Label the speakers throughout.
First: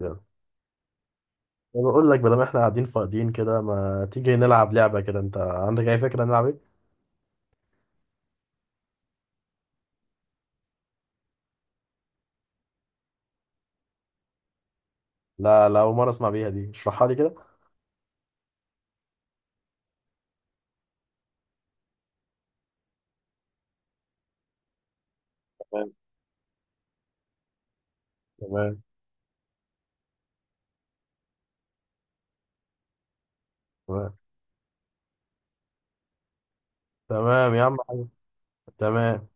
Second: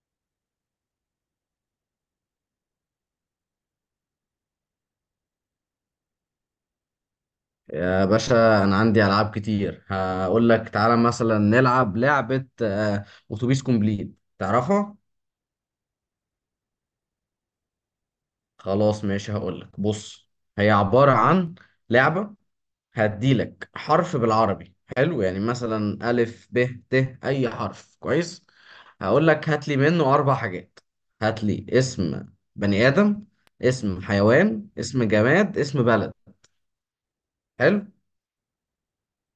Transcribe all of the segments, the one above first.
Speaker 1: يلا. انا بقول لك، بدل ما احنا قاعدين فاضيين كده، ما تيجي نلعب لعبة كده؟ انت عندك اي فكرة نلعب ايه؟
Speaker 2: يا باشا انا عندي العاب كتير هقول لك تعالى مثلا نلعب لعبة اتوبيس كومبليت تعرفها.
Speaker 1: لا لا، اول مرة اسمع بيها دي، اشرحها لي كده.
Speaker 2: خلاص ماشي، هقول لك بص، هي عبارة عن لعبة. هديلك حرف بالعربي حلو، يعني
Speaker 1: تمام
Speaker 2: مثلا ألف ب ت أي حرف كويس.
Speaker 1: تمام
Speaker 2: هقول لك هات لي منه أربع حاجات: هات لي اسم بني آدم، اسم
Speaker 1: تمام
Speaker 2: حيوان، اسم جماد، اسم بلد.
Speaker 1: تمام يا عم
Speaker 2: حلو.
Speaker 1: حاج. تمام.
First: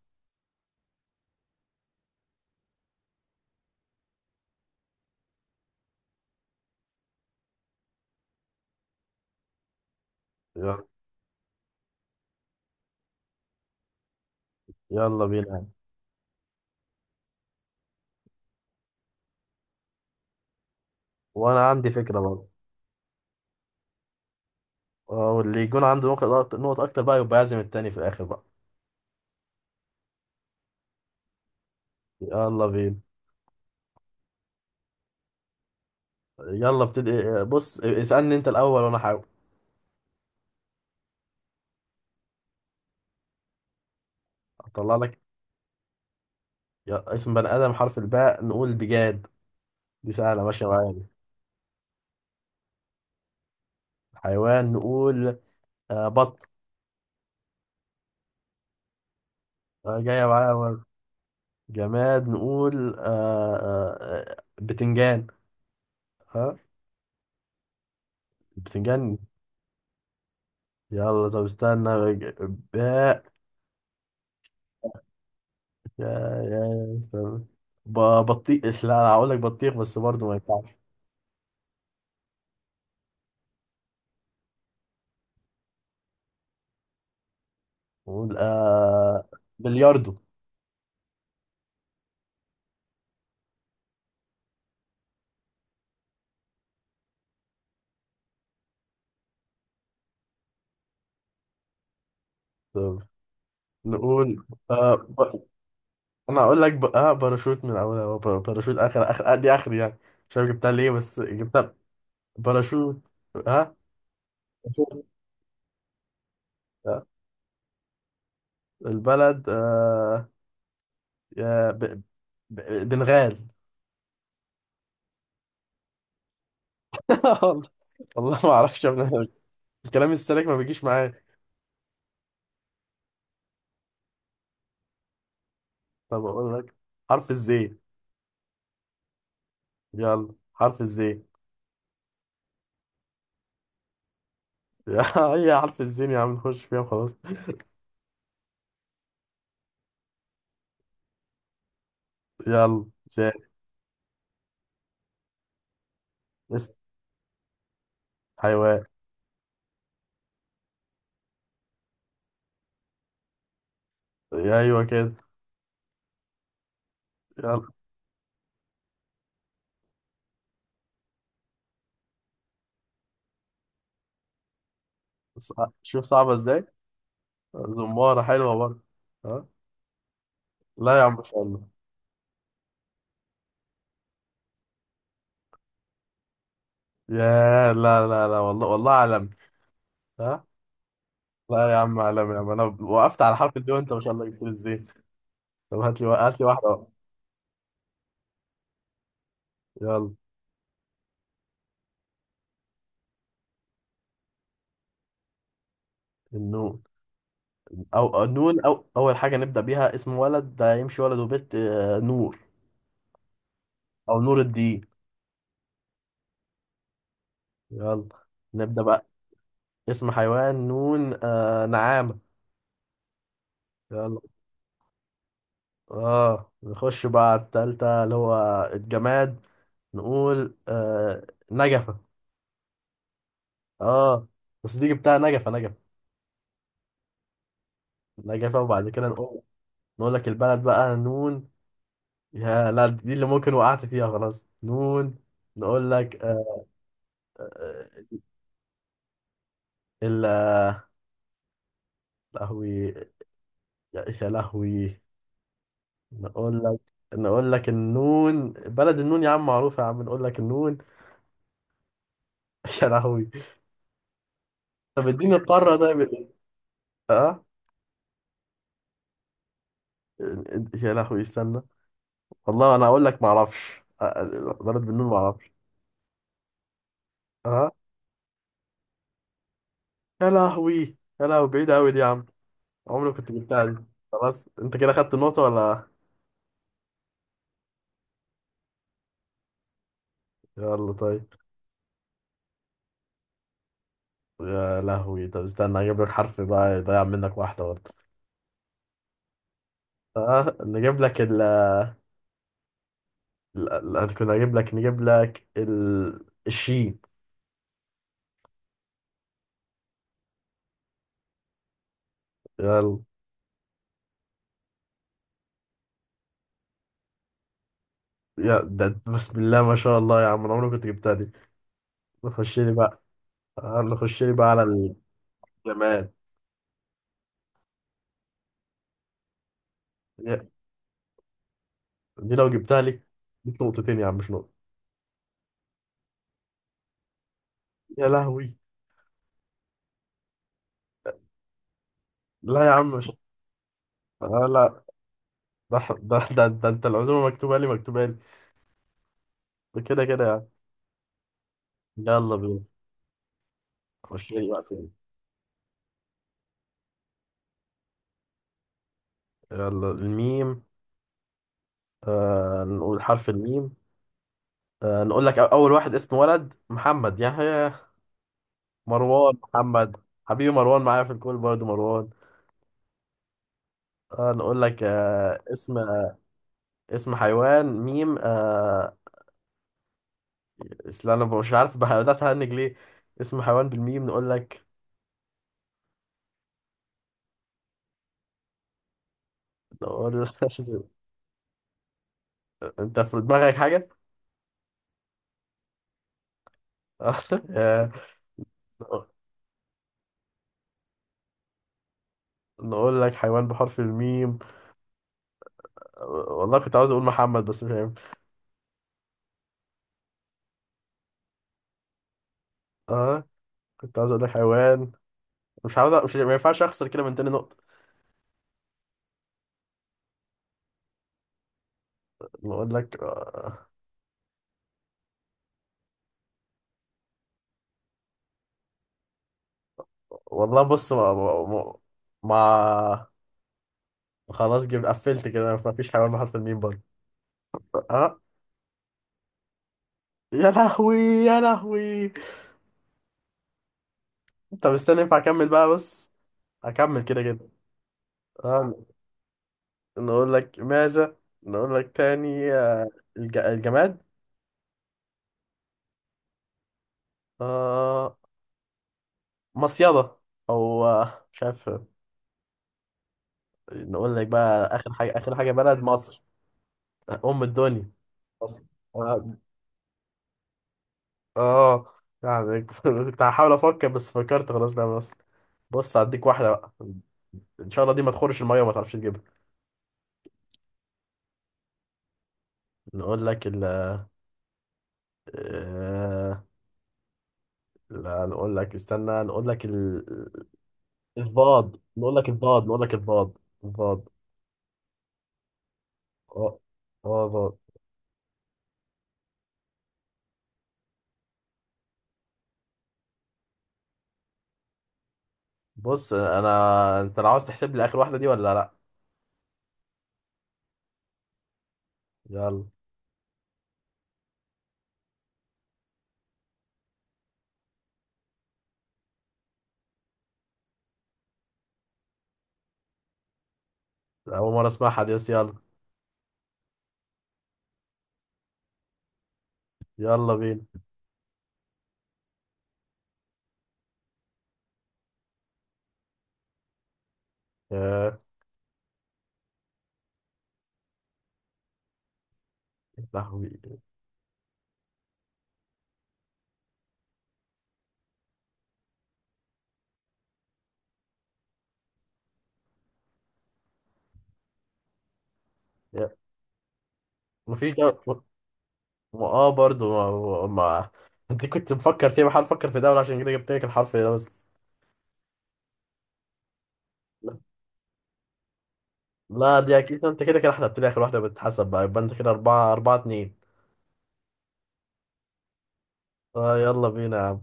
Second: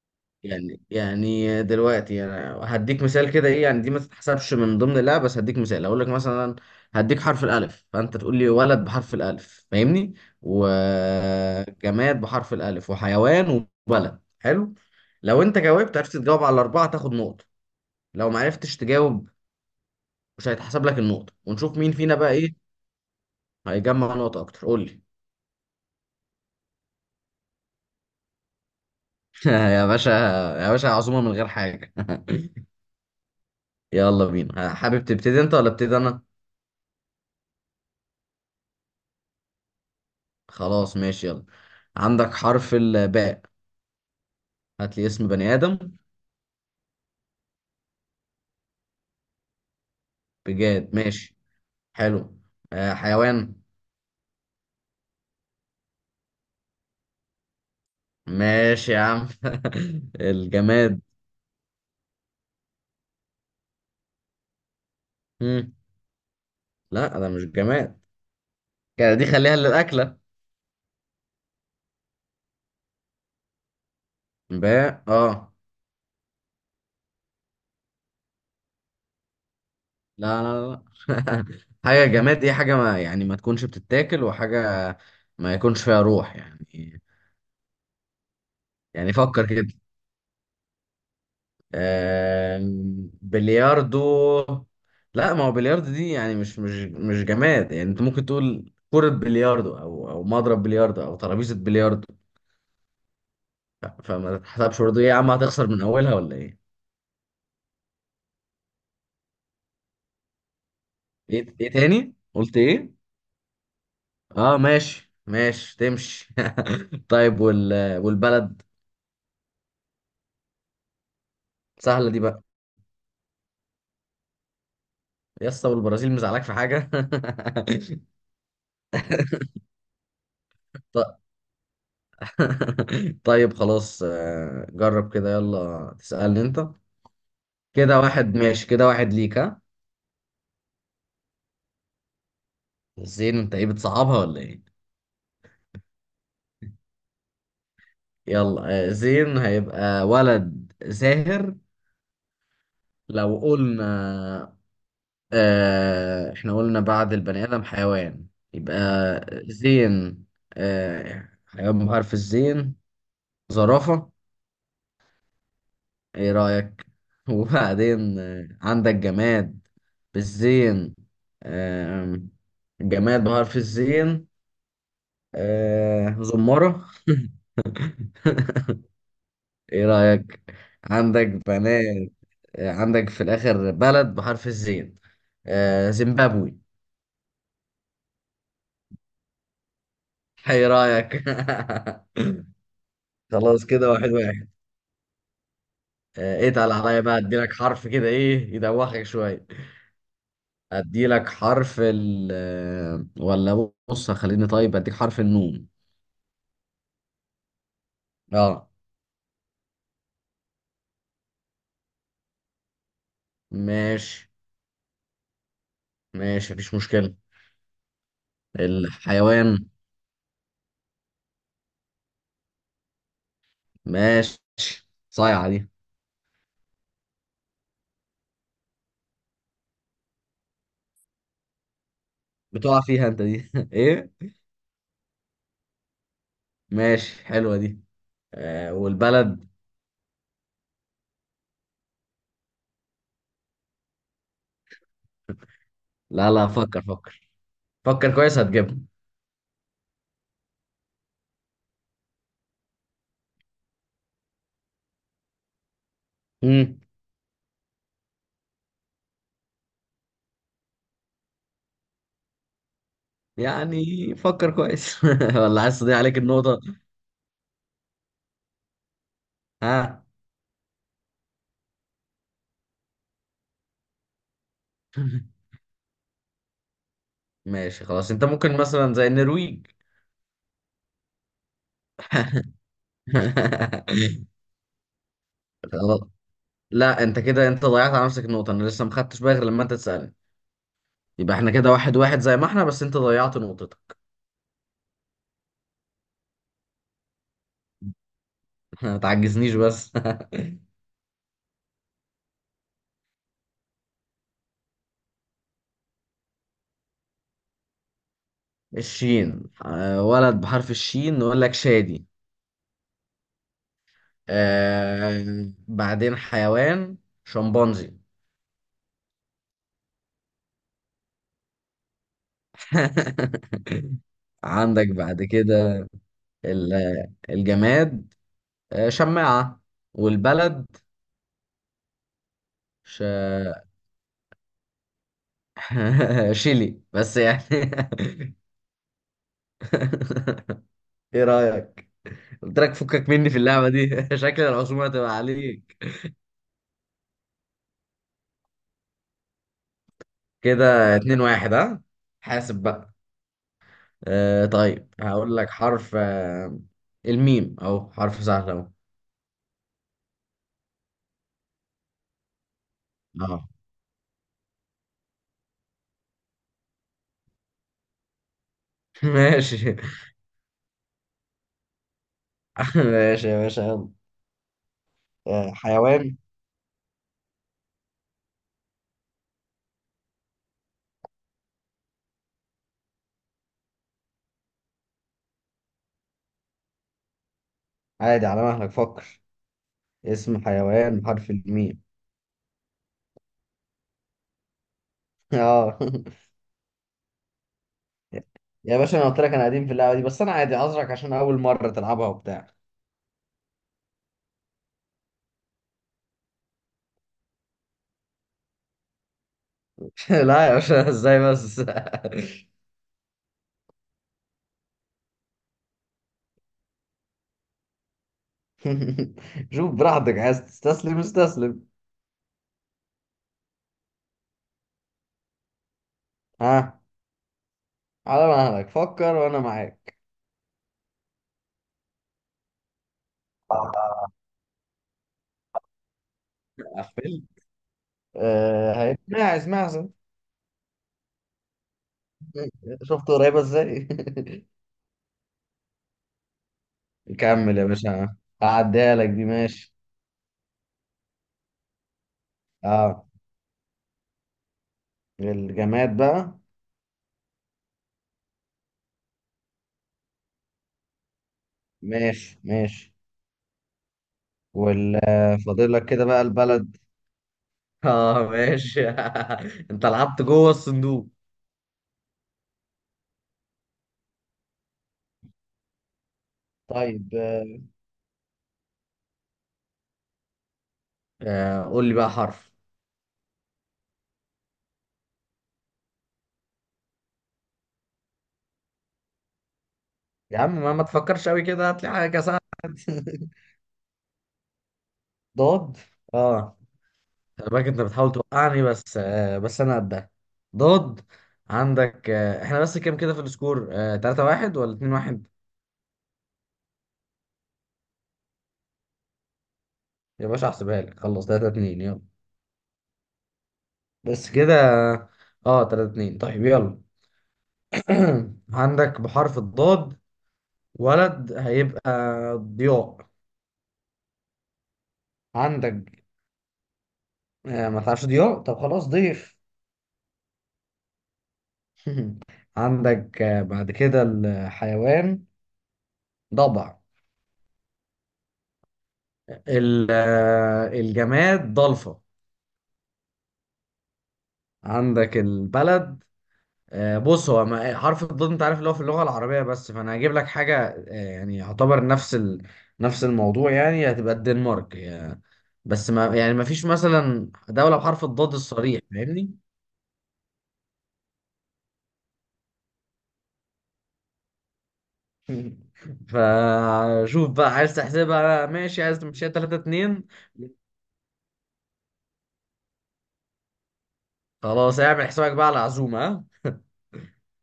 Speaker 2: يعني دلوقتي انا هديك مثال كده، ايه يعني دي ما تتحسبش من ضمن، لا بس هديك مثال اقول لك مثلا هديك حرف الالف فانت تقول لي ولد بحرف الالف، فاهمني،
Speaker 1: يلا
Speaker 2: وجماد بحرف الالف وحيوان وبلد. حلو.
Speaker 1: يلا
Speaker 2: لو انت
Speaker 1: بينا.
Speaker 2: جاوبت عرفت تجاوب على الاربعه تاخد نقطه، لو ما عرفتش تجاوب مش هيتحسب لك النقطه،
Speaker 1: وانا
Speaker 2: ونشوف
Speaker 1: عندي
Speaker 2: مين فينا
Speaker 1: فكرة
Speaker 2: بقى
Speaker 1: برضه.
Speaker 2: ايه هيجمع نقطه اكتر. قول لي.
Speaker 1: اه، واللي يكون عنده نقط نقط اكتر بقى، يبقى يعزم التاني في الاخر بقى.
Speaker 2: يا باشا، يا باشا عزومه من غير حاجه؟
Speaker 1: يلا بينا.
Speaker 2: يلا بينا. حابب تبتدي انت ولا ابتدي انا؟
Speaker 1: يلا ابتدي. بص اسألني انت الاول وانا احاول
Speaker 2: خلاص ماشي، يلا. عندك حرف الباء.
Speaker 1: اطلع
Speaker 2: هات لي
Speaker 1: لك.
Speaker 2: اسم بني آدم.
Speaker 1: اسم بني ادم حرف الباء، نقول بجاد. دي سهلة ماشية معايا
Speaker 2: بجاد،
Speaker 1: دي.
Speaker 2: ماشي، حلو. آه، حيوان.
Speaker 1: حيوان نقول بط.
Speaker 2: ماشي يا عم.
Speaker 1: جاية معايا برضه.
Speaker 2: الجماد.
Speaker 1: جماد نقول آه آه، بتنجان.
Speaker 2: مم.
Speaker 1: ها.
Speaker 2: لا ده مش جماد، كده
Speaker 1: بتنجان.
Speaker 2: دي خليها للأكلة.
Speaker 1: يلا طب استنى، باء.
Speaker 2: باء، اه.
Speaker 1: يا استنى. ب- بطيخ. لا انا هقول لك بطيخ بس برضه ما
Speaker 2: لا
Speaker 1: ينفعش.
Speaker 2: لا لا. حاجة جماد دي حاجة ما يعني ما تكونش بتتاكل وحاجة، ما يكونش فيها روح يعني.
Speaker 1: نقول
Speaker 2: يعني فكر كده.
Speaker 1: بلياردو.
Speaker 2: بلياردو. لا، ما هو بلياردو دي يعني مش جماد، يعني انت ممكن تقول كرة بلياردو او مضرب بلياردو او ترابيزة بلياردو.
Speaker 1: طب.
Speaker 2: فما
Speaker 1: نقول
Speaker 2: تحسبش
Speaker 1: آه
Speaker 2: برضه. ايه يا عم،
Speaker 1: ب...
Speaker 2: هتخسر من اولها ولا
Speaker 1: انا
Speaker 2: ايه؟
Speaker 1: هقول لك ب... آه باراشوت من اولها، هو باراشوت. اخر اخر دي اخري يعني. مش عارف جبتها ليه بس
Speaker 2: ايه
Speaker 1: جبتها.
Speaker 2: تاني؟ قلت ايه؟
Speaker 1: باراشوت. ها.
Speaker 2: اه
Speaker 1: باراشوت.
Speaker 2: ماشي ماشي، تمشي.
Speaker 1: آه؟
Speaker 2: طيب والبلد.
Speaker 1: البلد، يا
Speaker 2: سهلة دي بقى.
Speaker 1: ب... بالغال.
Speaker 2: يا اسطى والبرازيل مزعلاك في حاجة؟
Speaker 1: والله. والله ما اعرفش يا ابني أنا، الكلام السالك ما بيجيش
Speaker 2: ط-
Speaker 1: معايا.
Speaker 2: طيب خلاص، جرب كده، يلا
Speaker 1: طب
Speaker 2: تسألني
Speaker 1: اقول
Speaker 2: انت.
Speaker 1: لك حرف الزين.
Speaker 2: كده واحد ماشي، كده واحد ليك، ها.
Speaker 1: يلا حرف الزين.
Speaker 2: زين، انت ايه بتصعبها ولا ايه؟
Speaker 1: هي حرف الزين يا عم، نخش فيها وخلاص.
Speaker 2: يلا، زين هيبقى ولد زاهر.
Speaker 1: يلا زين.
Speaker 2: لو قلنا، آه احنا
Speaker 1: اسم
Speaker 2: قلنا بعد البني ادم حيوان. يبقى
Speaker 1: حيوان.
Speaker 2: زين، آه حيوان بحرف الزين، زرافة.
Speaker 1: ايوه كده.
Speaker 2: ايه رأيك؟
Speaker 1: يلا.
Speaker 2: وبعدين عندك جماد بالزين. آه جماد بحرف الزين،
Speaker 1: شوف
Speaker 2: آه
Speaker 1: صعبة ازاي.
Speaker 2: زمرة.
Speaker 1: زمارة حلوة برضه. ها.
Speaker 2: ايه رأيك؟
Speaker 1: لا يا عم، ما
Speaker 2: عندك
Speaker 1: شاء الله.
Speaker 2: بنات. عندك في الآخر بلد بحرف الزين، زيمبابوي.
Speaker 1: يا لا لا لا، والله والله عالمي. ها.
Speaker 2: ايه رأيك؟
Speaker 1: لا يا عم، عالمي يا عم، انا وقفت على حرف
Speaker 2: خلاص،
Speaker 1: الدي
Speaker 2: كده
Speaker 1: وانت ما
Speaker 2: واحد
Speaker 1: شاء الله جبت
Speaker 2: واحد.
Speaker 1: لي الزين. طب هات لي واحدة
Speaker 2: اتقل
Speaker 1: بقى.
Speaker 2: عليا بقى، اديلك حرف كده ايه يدوخك شوية.
Speaker 1: يلا.
Speaker 2: اديلك حرف ال آه، ولا بص خليني طيب اديك حرف النون.
Speaker 1: النوم. او أو نقول
Speaker 2: اه
Speaker 1: أو اول حاجه نبدا بيها اسم ولد ده هيمشي، ولد وبنت، نور. او
Speaker 2: ماشي،
Speaker 1: نور الدين.
Speaker 2: ماشي، مفيش مشكلة.
Speaker 1: يلا نبدا بقى.
Speaker 2: الحيوان.
Speaker 1: اسم حيوان، نون، نعامه. يلا.
Speaker 2: ماشي، صايعة دي.
Speaker 1: اه نخش بقى على التالتة، اللي هو الجماد. نقول نجفه.
Speaker 2: بتقع فيها انت دي. ايه،
Speaker 1: اه بس دي جبتها، نجفه نجفه.
Speaker 2: ماشي، حلوة دي.
Speaker 1: نجفه.
Speaker 2: آه،
Speaker 1: وبعد كده نقول،
Speaker 2: والبلد.
Speaker 1: نقول لك البلد بقى نون. يا لا، دي اللي ممكن وقعت فيها، خلاص نون. نقول لك
Speaker 2: لا لا،
Speaker 1: آه
Speaker 2: فكر، فكر.
Speaker 1: آه،
Speaker 2: فكر كويس هتجيبها.
Speaker 1: ال آه، لهوي. يا لهوي. نقول لك،
Speaker 2: امم
Speaker 1: نقول لك النون بلد، النون يا عم معروفة يا عم، نقول لك النون. يا لهوي.
Speaker 2: يعني فكر كويس.
Speaker 1: طب اديني
Speaker 2: ولا
Speaker 1: القارة
Speaker 2: عايز تضيع عليك
Speaker 1: طيب.
Speaker 2: النقطة؟
Speaker 1: اه.
Speaker 2: ها.
Speaker 1: يا لهوي استنى. والله انا اقول لك ما اعرفش، بلد بالنون ما اعرفش. اه.
Speaker 2: ماشي خلاص، انت ممكن مثلا زي النرويج.
Speaker 1: يا لهوي. يا لهوي بعيدة قوي دي يا عم. عمري ما كنت جبتها دي. خلاص انت كده خدت النقطة ولا؟
Speaker 2: خلاص. لا انت كده انت ضيعت على نفسك النقطة، انا لسه ما خدتش بالي غير لما انت تسألني.
Speaker 1: يلا طيب.
Speaker 2: يبقى احنا كده واحد واحد زي ما احنا، بس انت ضيعت نقطتك.
Speaker 1: يا لهوي، طب استنى اجيب لك حرف بقى يضيع منك واحدة برضه.
Speaker 2: ما تعجزنيش بس.
Speaker 1: اه نجيب لك ال. كنا اجيب لك نجيب لك الشين.
Speaker 2: الشين. ولد بحرف الشين، نقول لك شادي.
Speaker 1: يلا.
Speaker 2: آه بعدين حيوان، شمبانزي.
Speaker 1: يا ده أنت، بسم الله ما شاء الله يا عم، انا عمري ما كنت جبتها دي. نخش لي بقى. نخش لي بقى على
Speaker 2: عندك بعد كده
Speaker 1: الجماد.
Speaker 2: الجماد. شماعة.
Speaker 1: يا-
Speaker 2: والبلد.
Speaker 1: دي لو جبتها
Speaker 2: ش...
Speaker 1: لي، جبت نقطتين يا عم مش نقطة.
Speaker 2: شيلي بس يعني.
Speaker 1: يا لهوي.
Speaker 2: ايه رأيك؟ قلت
Speaker 1: لا يا
Speaker 2: لك
Speaker 1: عم
Speaker 2: فكك
Speaker 1: مش،
Speaker 2: مني في اللعبة دي. شكل
Speaker 1: لا،
Speaker 2: العزومة هتبقى عليك.
Speaker 1: ده، ده انت العزومة مكتوبة لي، مكتوبة لي. ده كده كده يعني.
Speaker 2: كده اتنين واحد، ها؟
Speaker 1: يلا
Speaker 2: حاسب
Speaker 1: بينا.
Speaker 2: بقى.
Speaker 1: خش
Speaker 2: آه
Speaker 1: لي بقى
Speaker 2: طيب
Speaker 1: فين.
Speaker 2: هقول لك حرف الميم، اهو حرف سهل اهو.
Speaker 1: يلا الميم. نقول حرف
Speaker 2: اه.
Speaker 1: الميم. نقول لك اول واحد، اسم ولد محمد يحيى، مروان
Speaker 2: ماشي.
Speaker 1: محمد. حبيبي مروان معايا في الكول برضه، مروان.
Speaker 2: ماشي يا باشا، يلا.
Speaker 1: نقول لك،
Speaker 2: آه،
Speaker 1: اسم.
Speaker 2: حيوان.
Speaker 1: اسم حيوان، ميم، اصل انا مش عارف، بدأت اهنج ليه. اسم حيوان بالميم، نقول لك.
Speaker 2: عادي، على مهلك فكر.
Speaker 1: نقول لك.
Speaker 2: اسم حيوان بحرف الميم.
Speaker 1: انت في دماغك حاجة.
Speaker 2: اه
Speaker 1: آه.
Speaker 2: يا باشا انا قلت لك انا قديم في اللعبه دي، بس انا عادي عذرك عشان اول مره تلعبها وبتاع.
Speaker 1: نقول لك حيوان بحرف الميم. والله كنت عاوز اقول محمد بس مش هينفع.
Speaker 2: لا يا باشا، ازاي بس.
Speaker 1: اه كنت عاوز اقول لك حيوان. مش عاوز، مش، ما ينفعش اخسر كده من تاني نقطة.
Speaker 2: شوف براحتك، عايز تستسلم استسلم.
Speaker 1: نقول لك آه.
Speaker 2: ها. على مهلك فكر وانا معاك.
Speaker 1: والله بص، ما- خلاص جبت، قفلت كده، ما فيش حيوان بحرف الميم برضه.
Speaker 2: قفل.
Speaker 1: اه.
Speaker 2: آه ماعز، ماعز.
Speaker 1: يا لهوي يا لهوي.
Speaker 2: شفت قريبه ازاي.
Speaker 1: طب استنى ينفع اكمل بقى، بص هكمل كده كده.
Speaker 2: كمل يا باشا،
Speaker 1: آه
Speaker 2: هعديها لك دي، ماشي.
Speaker 1: نقول لك ماذا. نقول لك تاني،
Speaker 2: اه،
Speaker 1: الجماد.
Speaker 2: الجماد بقى.
Speaker 1: آه، مصيدة. او مش عارف.
Speaker 2: ماشي، ماشي.
Speaker 1: نقول لك بقى اخر
Speaker 2: وال
Speaker 1: حاجة، اخر
Speaker 2: آه،
Speaker 1: حاجة،
Speaker 2: فاضل
Speaker 1: بلد
Speaker 2: لك كده
Speaker 1: مصر.
Speaker 2: بقى البلد.
Speaker 1: ام الدنيا.
Speaker 2: اه
Speaker 1: مصر.
Speaker 2: ماشي.
Speaker 1: اه.
Speaker 2: انت لعبت جوه الصندوق.
Speaker 1: آه، يعني كنت هحاول افكر بس فكرت خلاص، لا مصر. بص هديك واحدة بقى.
Speaker 2: طيب
Speaker 1: ان شاء الله دي ما تخورش المية وما تعرفش تجيبها.
Speaker 2: آه قول لي بقى حرف.
Speaker 1: نقول لك ال، آه، لا نقول لك، استنى، نقول لك
Speaker 2: يا عم ما تفكرش قوي كده،
Speaker 1: الباض.
Speaker 2: هات لي
Speaker 1: نقول
Speaker 2: حاجه
Speaker 1: لك
Speaker 2: سهله.
Speaker 1: الباض، نقول لك الباض. الباض.
Speaker 2: ضاد، اه.
Speaker 1: اه. اه
Speaker 2: خلي
Speaker 1: باض.
Speaker 2: بالك انت بتحاول توقعني، بس آه بس انا قدها. ضاد. عندك آه، احنا بس كام كده في السكور؟ آه 3-1 ولا 2-1؟
Speaker 1: بص انت لو عاوز تحسب لي اخر واحده دي ولا لا.
Speaker 2: يا باشا احسبها لك، خلص 3-2، يلا.
Speaker 1: يلا.
Speaker 2: بس كده. اه 3-2، طيب يلا. عندك بحرف الضاد ولد، هيبقى ضياء.
Speaker 1: اول مره اسمعها دي بس يلا.
Speaker 2: عندك آه، ما تعرفش ضياء؟ طب خلاص ضيف.
Speaker 1: يلا بينا.
Speaker 2: عندك آه، بعد كده الحيوان، ضبع.
Speaker 1: يا
Speaker 2: الجماد، ضلفة.
Speaker 1: لهوي.
Speaker 2: عندك البلد، بص هو حرف الضاد انت عارف اللي هو في اللغة العربية بس، فانا هجيب لك حاجة يعني يعتبر نفس نفس الموضوع، يعني هتبقى الدنمارك يعني، بس ما
Speaker 1: يا-
Speaker 2: يعني ما فيش مثلا
Speaker 1: مفيش
Speaker 2: دولة
Speaker 1: دولة
Speaker 2: بحرف الضاد الصريح، فاهمني.
Speaker 1: اه برضو. ما... ما... انت كنت مفكر فيها، بحاول افكر في دولة عشان كده جبت لك الحرف ده بس.
Speaker 2: فشوف
Speaker 1: لا.
Speaker 2: بقى، عايز تحسبها ماشي، عايز تمشيها 3
Speaker 1: لا، دي اكيد
Speaker 2: 2
Speaker 1: انت كده كده حسبت لي اخر واحده، بتتحسب بقى، يبقى انت كده اربعة اربعة اتنين.
Speaker 2: خلاص اعمل حسابك بقى على العزومة، ها؟
Speaker 1: اه يلا بينا يا عم.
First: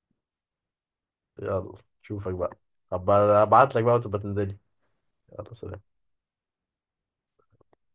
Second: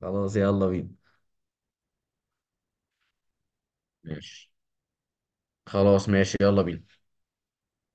Speaker 2: خلاص يلا بينا.
Speaker 1: يلا. شوفك بقى. هبقى ابعت لك بقى وتبقى
Speaker 2: ماشي
Speaker 1: تنزلي. يلا سلام.
Speaker 2: خلاص، ماشي يلا بينا.